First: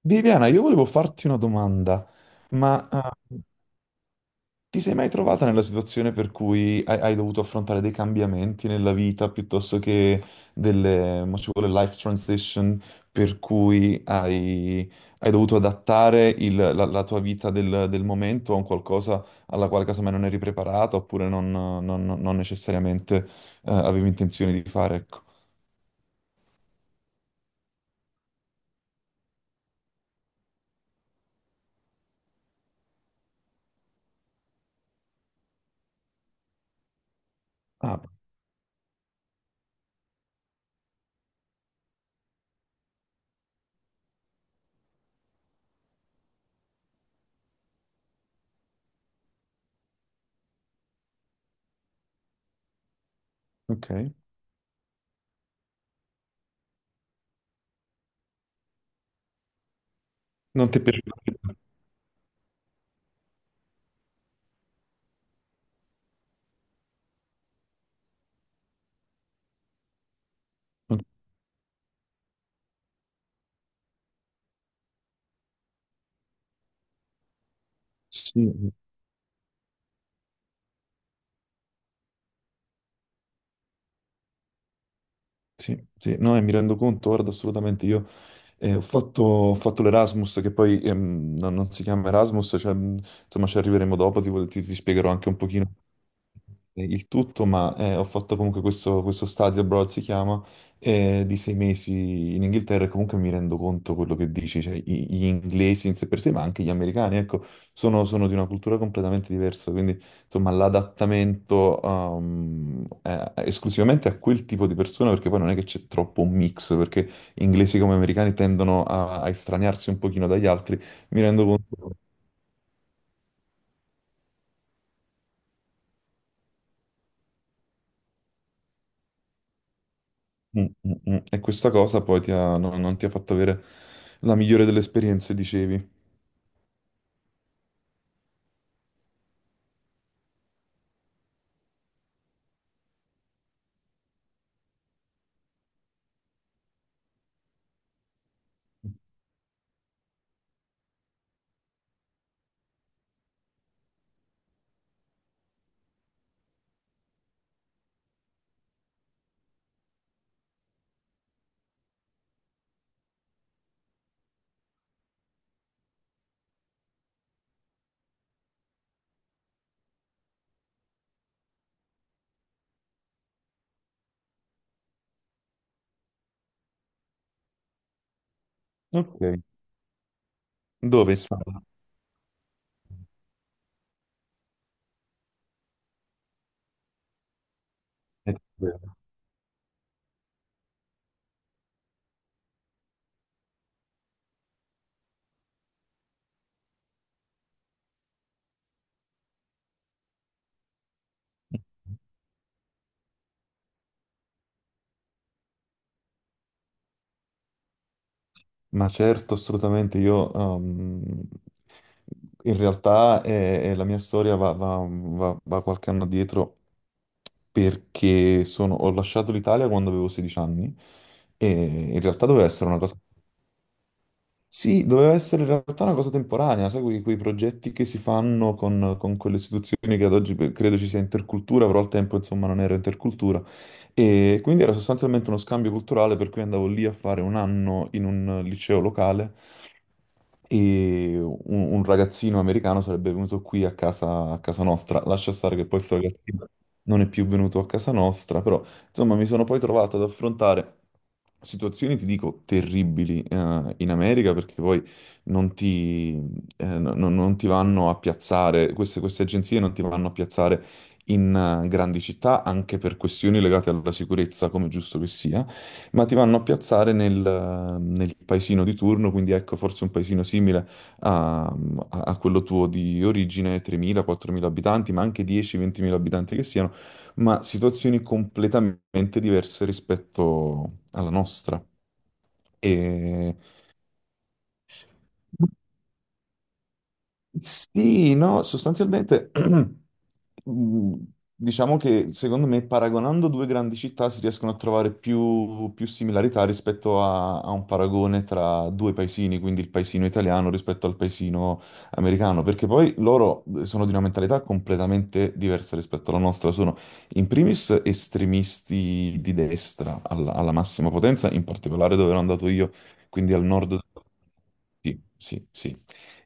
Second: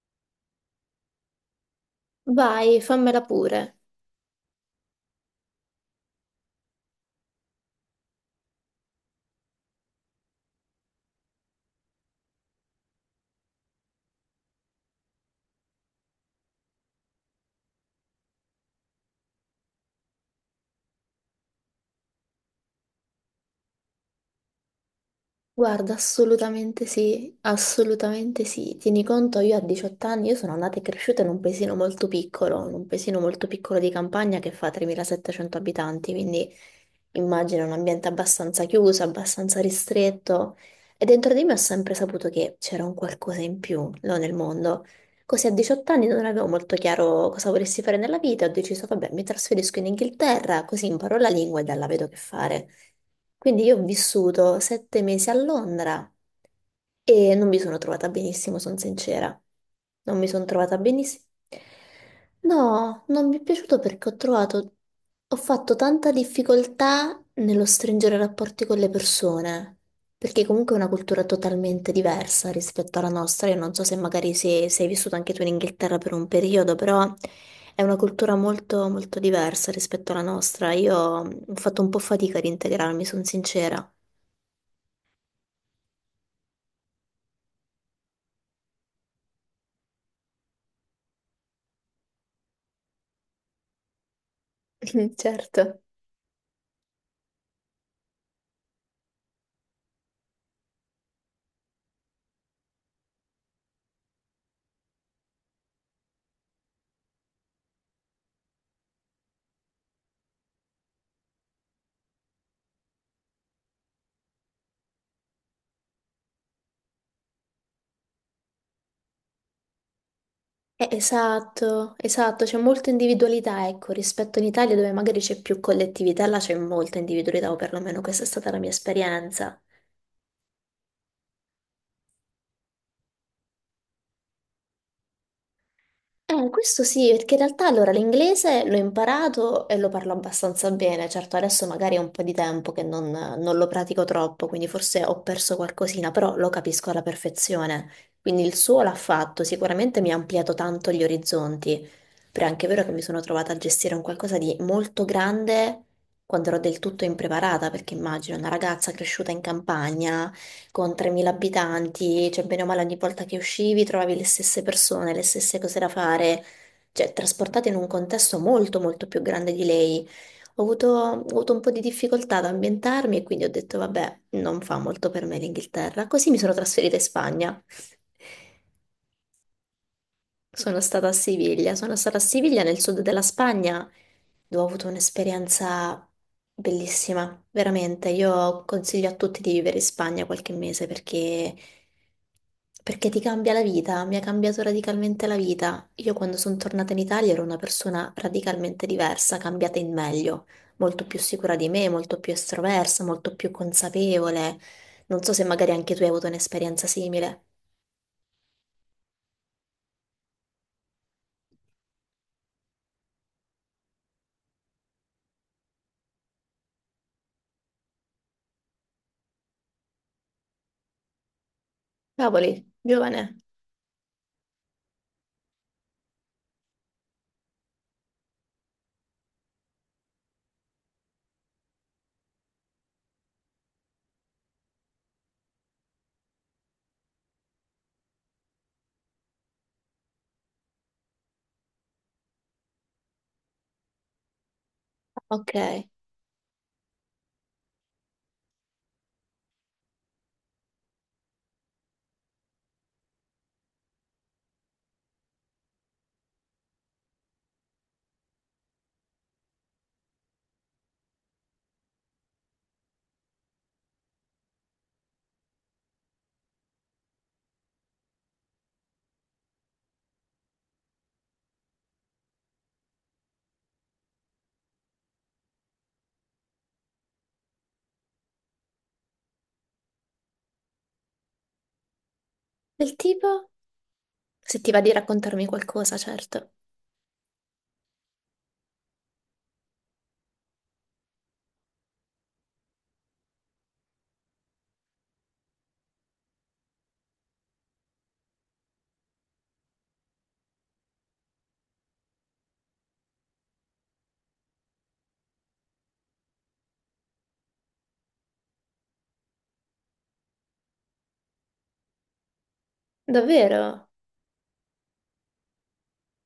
Viviana, io volevo farti una domanda, Vai, ma fammela eh, pure. ti sei mai trovata nella situazione per cui hai, hai dovuto affrontare dei cambiamenti nella vita piuttosto che delle, mo ci vuole life transition, per cui hai, hai dovuto adattare il- la, la tua vita del, del momento a un qualcosa alla quale casomai non eri preparata oppure non, non- non necessariamente avevi intenzione di fare, ecco. Guarda, assolutamente sì, assolutamente sì. Tieni conto, io a 18 anni, io sono nata e cresciuta in un paesino molto piccolo, in un paesino molto piccolo di campagna che fa 3.700 abitanti, quindi immagino un Ah, ambiente abbastanza chiuso, abbastanza ristretto. E dentro di me ho sempre saputo che c'era un qualcosa in più, no, nel mondo. Così a 18 anni non avevo molto chiaro cosa volessi fare nella vita, ho deciso, vabbè, mi trasferisco in Inghilterra, così imparo la lingua e da là vedo che fare. Quindi io ho ok. vissuto 7 mesi a Londra, e non mi sono trovata benissimo, sono sincera. Non mi sono Non trovata ti è benissimo. piaciuto? No, non mi è piaciuto perché ho trovato, ho fatto tanta difficoltà nello stringere rapporti con le persone, perché comunque è una cultura totalmente diversa rispetto alla nostra. Io non so se magari se, sei vissuto anche tu in Inghilterra per un periodo, però è una cultura Sì. molto, molto diversa rispetto alla nostra. Io ho fatto un po' fatica ad integrarmi, sono sincera. Sì, sì, no, e mi rendo conto, guarda, assolutamente, io ho fatto l'Erasmus, che poi non, non si chiama Erasmus, cioè, insomma ci arriveremo dopo, ti- ti spiegherò anche un pochino Certo. Il tutto, ho fatto comunque questo, questo stadio abroad, si chiama, di 6 mesi in Inghilterra e comunque mi rendo conto quello che dici, cioè i- gli inglesi in sé per sé, ma anche gli americani, ecco, sono, sono di una cultura completamente diversa, quindi insomma l'adattamento esclusivamente a quel tipo di persona, perché poi non è che c'è troppo un mix, perché inglesi come americani tendono a, a estraniarsi un pochino dagli altri, mi rendo Esatto, conto. esatto, c'è molta individualità, ecco, rispetto in Italia dove magari c'è più collettività, là c'è molta individualità, o perlomeno questa è stata la mia esperienza. Mm, mm, mm. E questa cosa poi ti ha- no- non ti ha fatto avere la migliore delle esperienze, dicevi. Questo sì, perché in realtà allora l'inglese l'ho imparato e lo parlo abbastanza bene, certo adesso magari è un po' di tempo che non lo pratico troppo, quindi forse ho perso qualcosina, però lo capisco alla perfezione, quindi il suo l'ha fatto, sicuramente mi ha ampliato tanto gli orizzonti, però è anche vero che mi sono trovata a gestire un qualcosa di molto grande quando ero del tutto impreparata, perché immagino una ragazza cresciuta in campagna con 3.000 abitanti, cioè bene o male ogni volta che uscivi trovavi le stesse persone, le stesse cose da fare, cioè trasportata in un contesto molto molto più grande di lei. Ho avuto un po' di difficoltà ad ambientarmi e quindi ho detto vabbè, non fa molto per me l'Inghilterra, così mi sono trasferita in Spagna. Ok. Sono stata Dove a in Spagna? Siviglia, sono stata a Siviglia nel sud della Spagna dove ho avuto un'esperienza bellissima, veramente. Eh, Io consiglio a tutti di vivere in Spagna qualche mese perché, perché ti cambia la vita, mi ha cambiato radicalmente la vita. Io quando sono tornata in Italia ero una persona radicalmente diversa, cambiata in meglio, molto più sicura di me, molto più estroversa, molto più consapevole. Non so se magari anche tu hai avuto un'esperienza simile. Ma certo, assolutamente. Io, in realtà, la mia storia va, va- va- va qualche anno dietro perché sono- ho lasciato l'Italia quando avevo 16 anni e in realtà doveva Cavoli, essere una cosa. giovane, Sì, doveva essere in realtà una cosa temporanea, sai, quei, quei progetti che si fanno con quelle istituzioni che ad oggi pe- credo ci sia intercultura, però al tempo insomma non era intercultura. E quindi era sostanzialmente uno scambio culturale per cui andavo lì a fare un anno in un liceo locale e un ragazzino americano sarebbe venuto qui a casa nostra. Lascia stare che poi ok. questo ragazzino non è più venuto a casa nostra, però insomma mi sono poi trovato ad affrontare situazioni, ti dico, terribili in America perché poi non ti, no- no- non ti vanno a piazzare, queste, queste agenzie non ti vanno a piazzare in grandi città anche per questioni legate alla sicurezza, come giusto che sia, ma ti vanno a piazzare nel, nel paesino di turno, quindi ecco forse un paesino simile a, a- a quello tuo di origine, 3.000-4.000 abitanti, ma anche 10-20.000 abitanti che siano, ma situazioni completamente diverse rispetto alla nostra. Del E tipo? Se ti va di raccontarmi qualcosa, certo. sì, no, sostanzialmente mm, diciamo che secondo me paragonando due grandi città si riescono a trovare più, più similarità rispetto a, a un paragone tra due paesini, quindi il paesino italiano rispetto al paesino americano, perché poi loro sono di una mentalità completamente diversa rispetto alla nostra, sono in primis estremisti di destra alla, alla massima potenza, in particolare dove ero andato io, quindi al nord. Davvero? Sì, sì, sì.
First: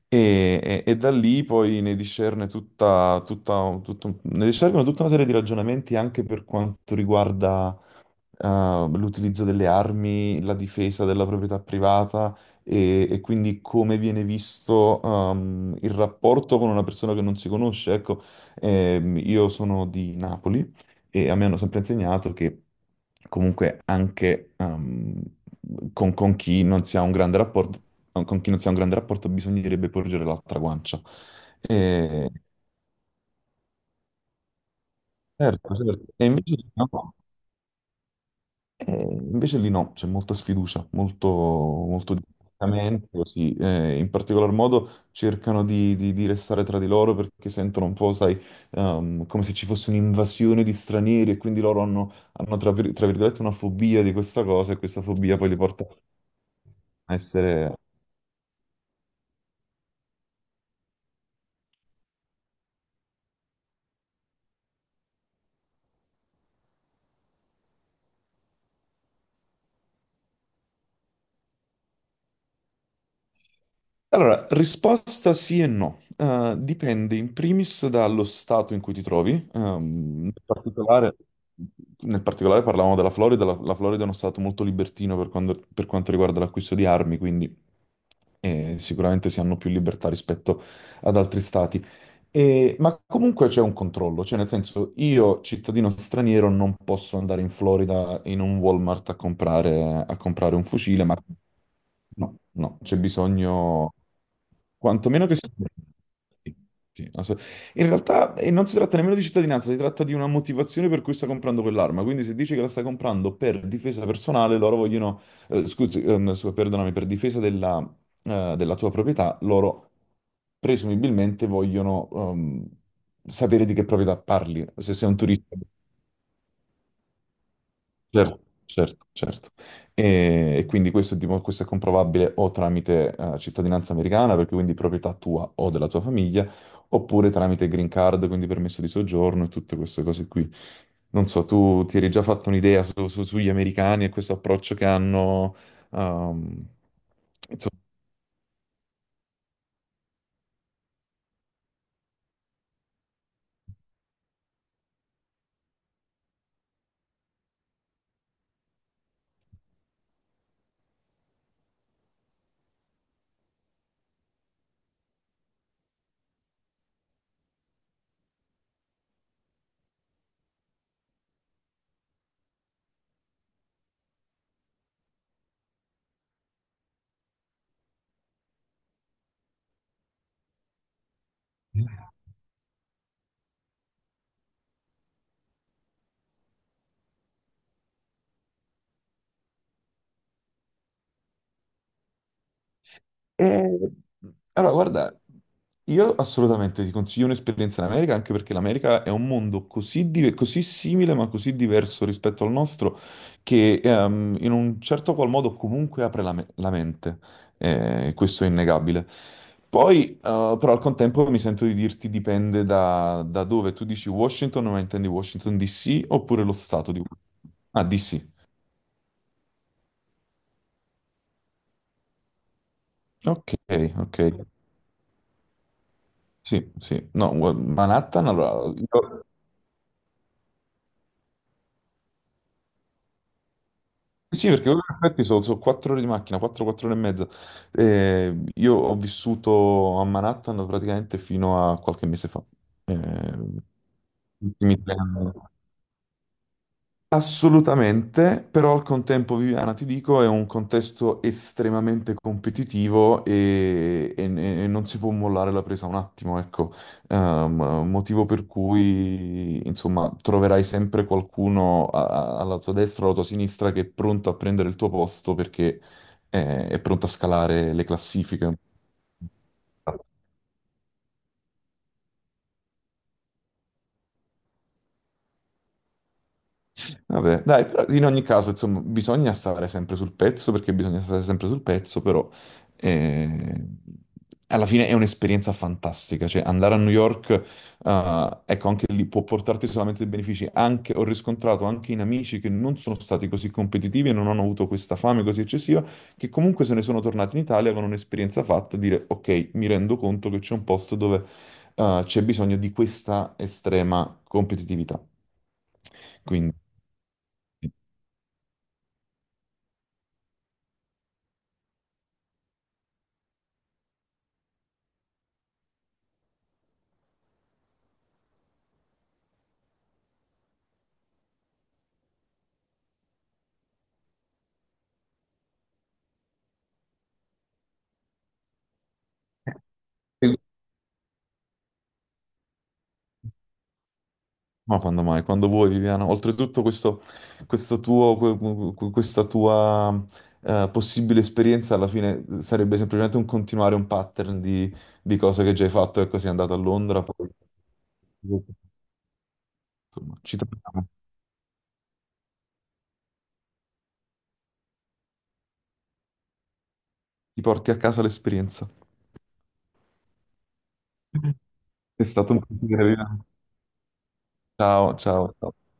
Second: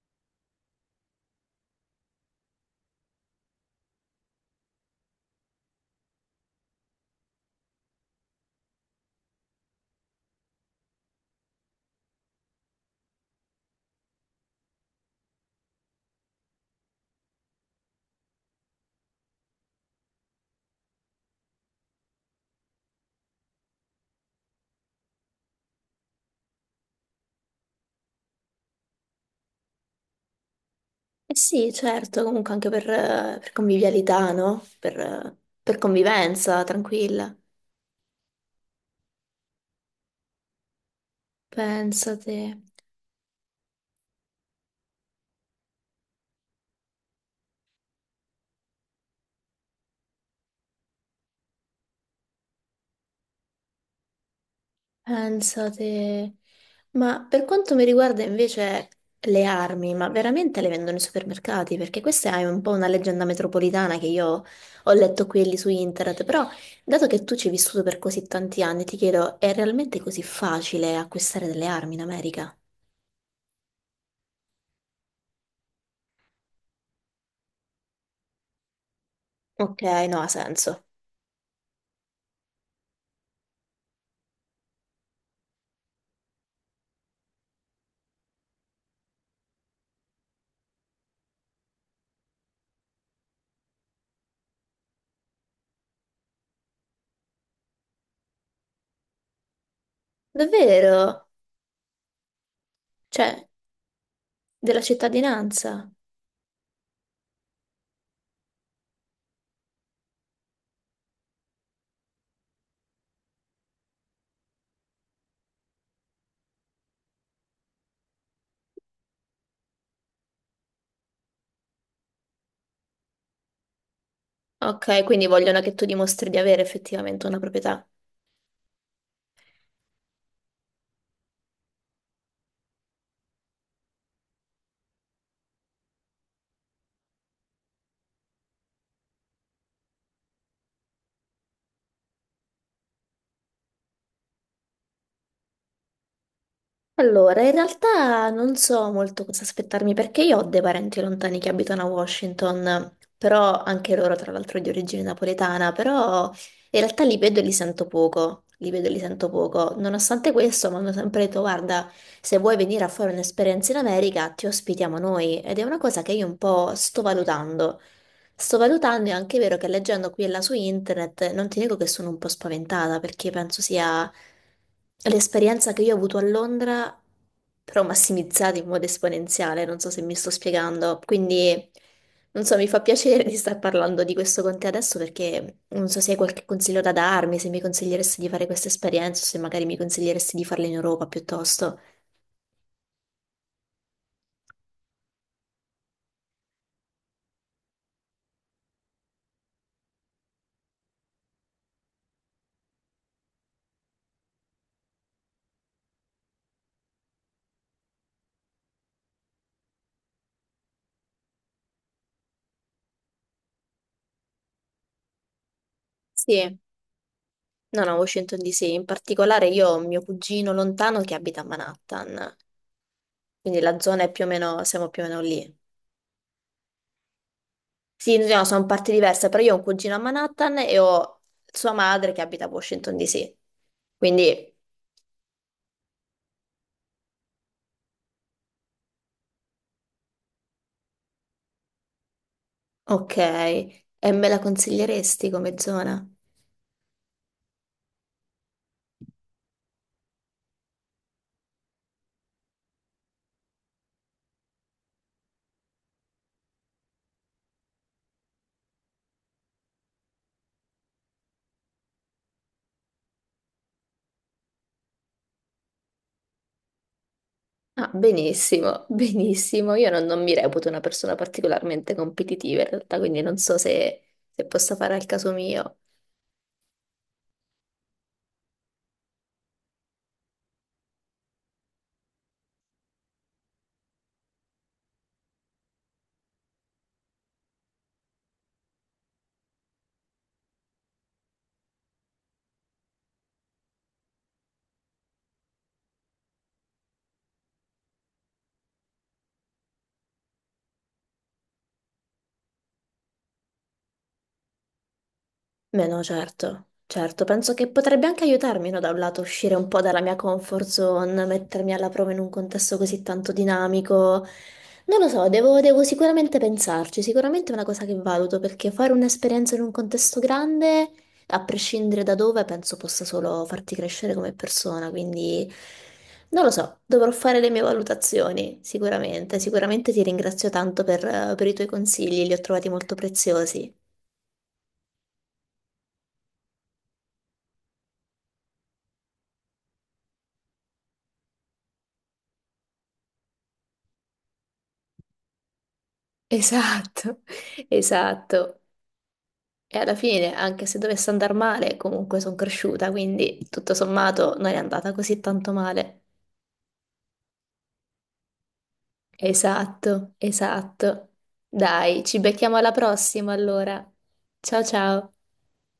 E da lì poi ne discerne tutta, tutta, tutto- ne discernono tutta una serie di ragionamenti anche per quanto riguarda eh, l'utilizzo delle armi, la difesa della proprietà privata e quindi come viene visto il rapporto con una persona che non si conosce. Ecco, io sono di Napoli e a me hanno sempre insegnato che comunque anche con chi non si ha un grande rapporto, con chi non si ha un grande rapporto bisognerebbe porgere l'altra guancia. Eh sì, certo, E, comunque anche per convivialità, no? Certo, Per certo. E invece convivenza, lì no, tranquilla. C'è molta sfiducia, molto, molto Pensate, distaccamento, sì. In particolar modo cercano di restare tra di loro perché sentono un po', sai, come se ci fosse un'invasione di stranieri e quindi loro hanno, hanno tra, vir- tra virgolette una fobia di questa cosa e questa fobia poi li porta pensate. a Ma per essere. quanto mi riguarda invece le armi, ma veramente le vendono ai supermercati? Perché questa è un po' una leggenda metropolitana che io ho letto qui e lì su internet, però dato che tu ci hai vissuto per così tanti anni, ti chiedo, è realmente così facile acquistare delle armi in America? Allora, risposta sì e no. Dipende in primis dallo stato in cui ti trovi. Ok, no, ha Nel senso. particolare, nel particolare parlavamo della Florida. La, la Florida è uno stato molto libertino per, quando- per quanto riguarda l'acquisto di armi, quindi sicuramente si hanno più libertà rispetto ad altri stati. E- ma comunque c'è un controllo, cioè nel senso io, cittadino straniero, non posso andare in Florida in un Walmart a comprare un fucile, ma Davvero? no, no, c'è Cioè, bisogno, della quantomeno che sia... cittadinanza? Sì, sì, ass- in realtà non si tratta nemmeno di cittadinanza, si tratta di una motivazione per cui sta comprando quell'arma, quindi se dici che la sta comprando per difesa personale, loro vogliono, scusi, scusa, perdonami, per difesa della, della tua proprietà, loro presumibilmente vogliono sapere di che proprietà parli, se Ok, sei un quindi turista. vogliono che tu dimostri di avere effettivamente una proprietà. Certo, certo, certo. E quindi questo è, dimo- questo è comprovabile o tramite cittadinanza americana, perché quindi proprietà tua o della tua famiglia, oppure tramite green card, quindi permesso di soggiorno e tutte queste cose qui. Non so, tu ti eri già fatto un'idea su- su- sugli americani e questo approccio che hanno, ehm, Allora, in insomma. realtà non so molto cosa aspettarmi perché io ho dei parenti lontani che abitano a Washington, però anche loro tra l'altro di origine napoletana, però in realtà li vedo e li sento poco, li vedo e li sento poco. Nonostante questo mi hanno sempre detto, guarda, se vuoi venire a fare un'esperienza in America ti ospitiamo noi ed è una cosa che io un po' sto valutando. Sto valutando, è anche vero che leggendo qui e là su internet, non ti dico che sono un po' spaventata perché penso sia l'esperienza che io ho avuto a Londra, però massimizzata in modo esponenziale, non so se mi sto spiegando. Quindi, non so, mi fa piacere di star parlando di questo con te adesso perché non so se hai qualche consiglio da darmi, se mi consiglieresti di fare questa esperienza o se magari mi consiglieresti di farla in Europa piuttosto. Eh, allora, guarda, io assolutamente ti consiglio un'esperienza in America, anche perché l'America è un mondo così, di- così simile, ma così diverso rispetto al nostro, che in un certo qual modo comunque apre la, me- la mente. Questo è innegabile. Poi, però, al contempo mi sento di dirti dipende da, da dove. Tu dici Washington, ma intendi Washington DC oppure lo Sì, stato di Washington? Ah, no, no, DC. Washington DC, in particolare io ho un mio cugino lontano che abita a Manhattan. Ok, Quindi la zona è ok. più o meno, siamo più o meno lì. Sì, sì. No, Sì, no, Manhattan, no, allora... sono parti io- diverse, però io ho un cugino a Manhattan e ho sua madre che abita a Washington DC. sì, Quindi, perché in effetti sono, sono 4 ore di macchina, 4-4 ore e mezza. Io ho vissuto a Manhattan praticamente fino a qualche mese fa. ok, Eh, e me la gli ultimi tre consiglieresti anni. come zona? Assolutamente, però al contempo, Viviana, ti dico, è un contesto estremamente competitivo e non si può mollare la presa un attimo, ecco. Motivo per cui, insomma, troverai sempre qualcuno a- a- alla tua destra o alla tua sinistra che è pronto a prendere il tuo posto perché è pronto a scalare le Ah, classifiche. benissimo, benissimo. Io non mi reputo una persona particolarmente competitiva in realtà, quindi non so se posso fare al caso mio. Vabbè, dai, però in ogni caso, insomma, bisogna stare sempre sul pezzo perché bisogna stare sempre sul pezzo, però eh, alla fine è un'esperienza fantastica, cioè andare a New York, ecco, anche lì può portarti solamente dei benefici. Anche, ho riscontrato anche in amici che non sono stati così competitivi e non hanno avuto questa fame così eccessiva, che comunque se ne sono tornati in Italia con un'esperienza fatta, e dire, ok, mi rendo conto che c'è un posto dove c'è bisogno di questa estrema competitività. Beh, no, Quindi... certo, certo, penso che potrebbe anche aiutarmi, no, da un lato uscire un po' dalla mia comfort zone, mettermi alla prova in un contesto così tanto dinamico. Non lo so, devo sicuramente pensarci, sicuramente è una cosa che valuto, perché fare un'esperienza in un contesto grande, a prescindere da dove, penso possa solo farti crescere come persona, quindi non lo so, dovrò fare le mie valutazioni, sicuramente, sicuramente ti ringrazio tanto per i tuoi consigli, li ho trovati molto preziosi. Ma quando mai? Quando vuoi, Viviana. Oltretutto, questo tuo, que- que- questa tua possibile esperienza alla fine sarebbe semplicemente un continuare un pattern di cose che già hai fatto. Ecco, sei andato a Londra, Esatto, poi insomma, esatto. E alla fine, ci anche se troviamo. dovesse andare male, comunque sono cresciuta, quindi tutto sommato non è andata così tanto male. Ti porti a casa l'esperienza. Esatto, esatto. Dai, È ci stato un becchiamo alla piacere, Viviana. prossima allora. Ciao Ciao, ciao. ciao, ciao.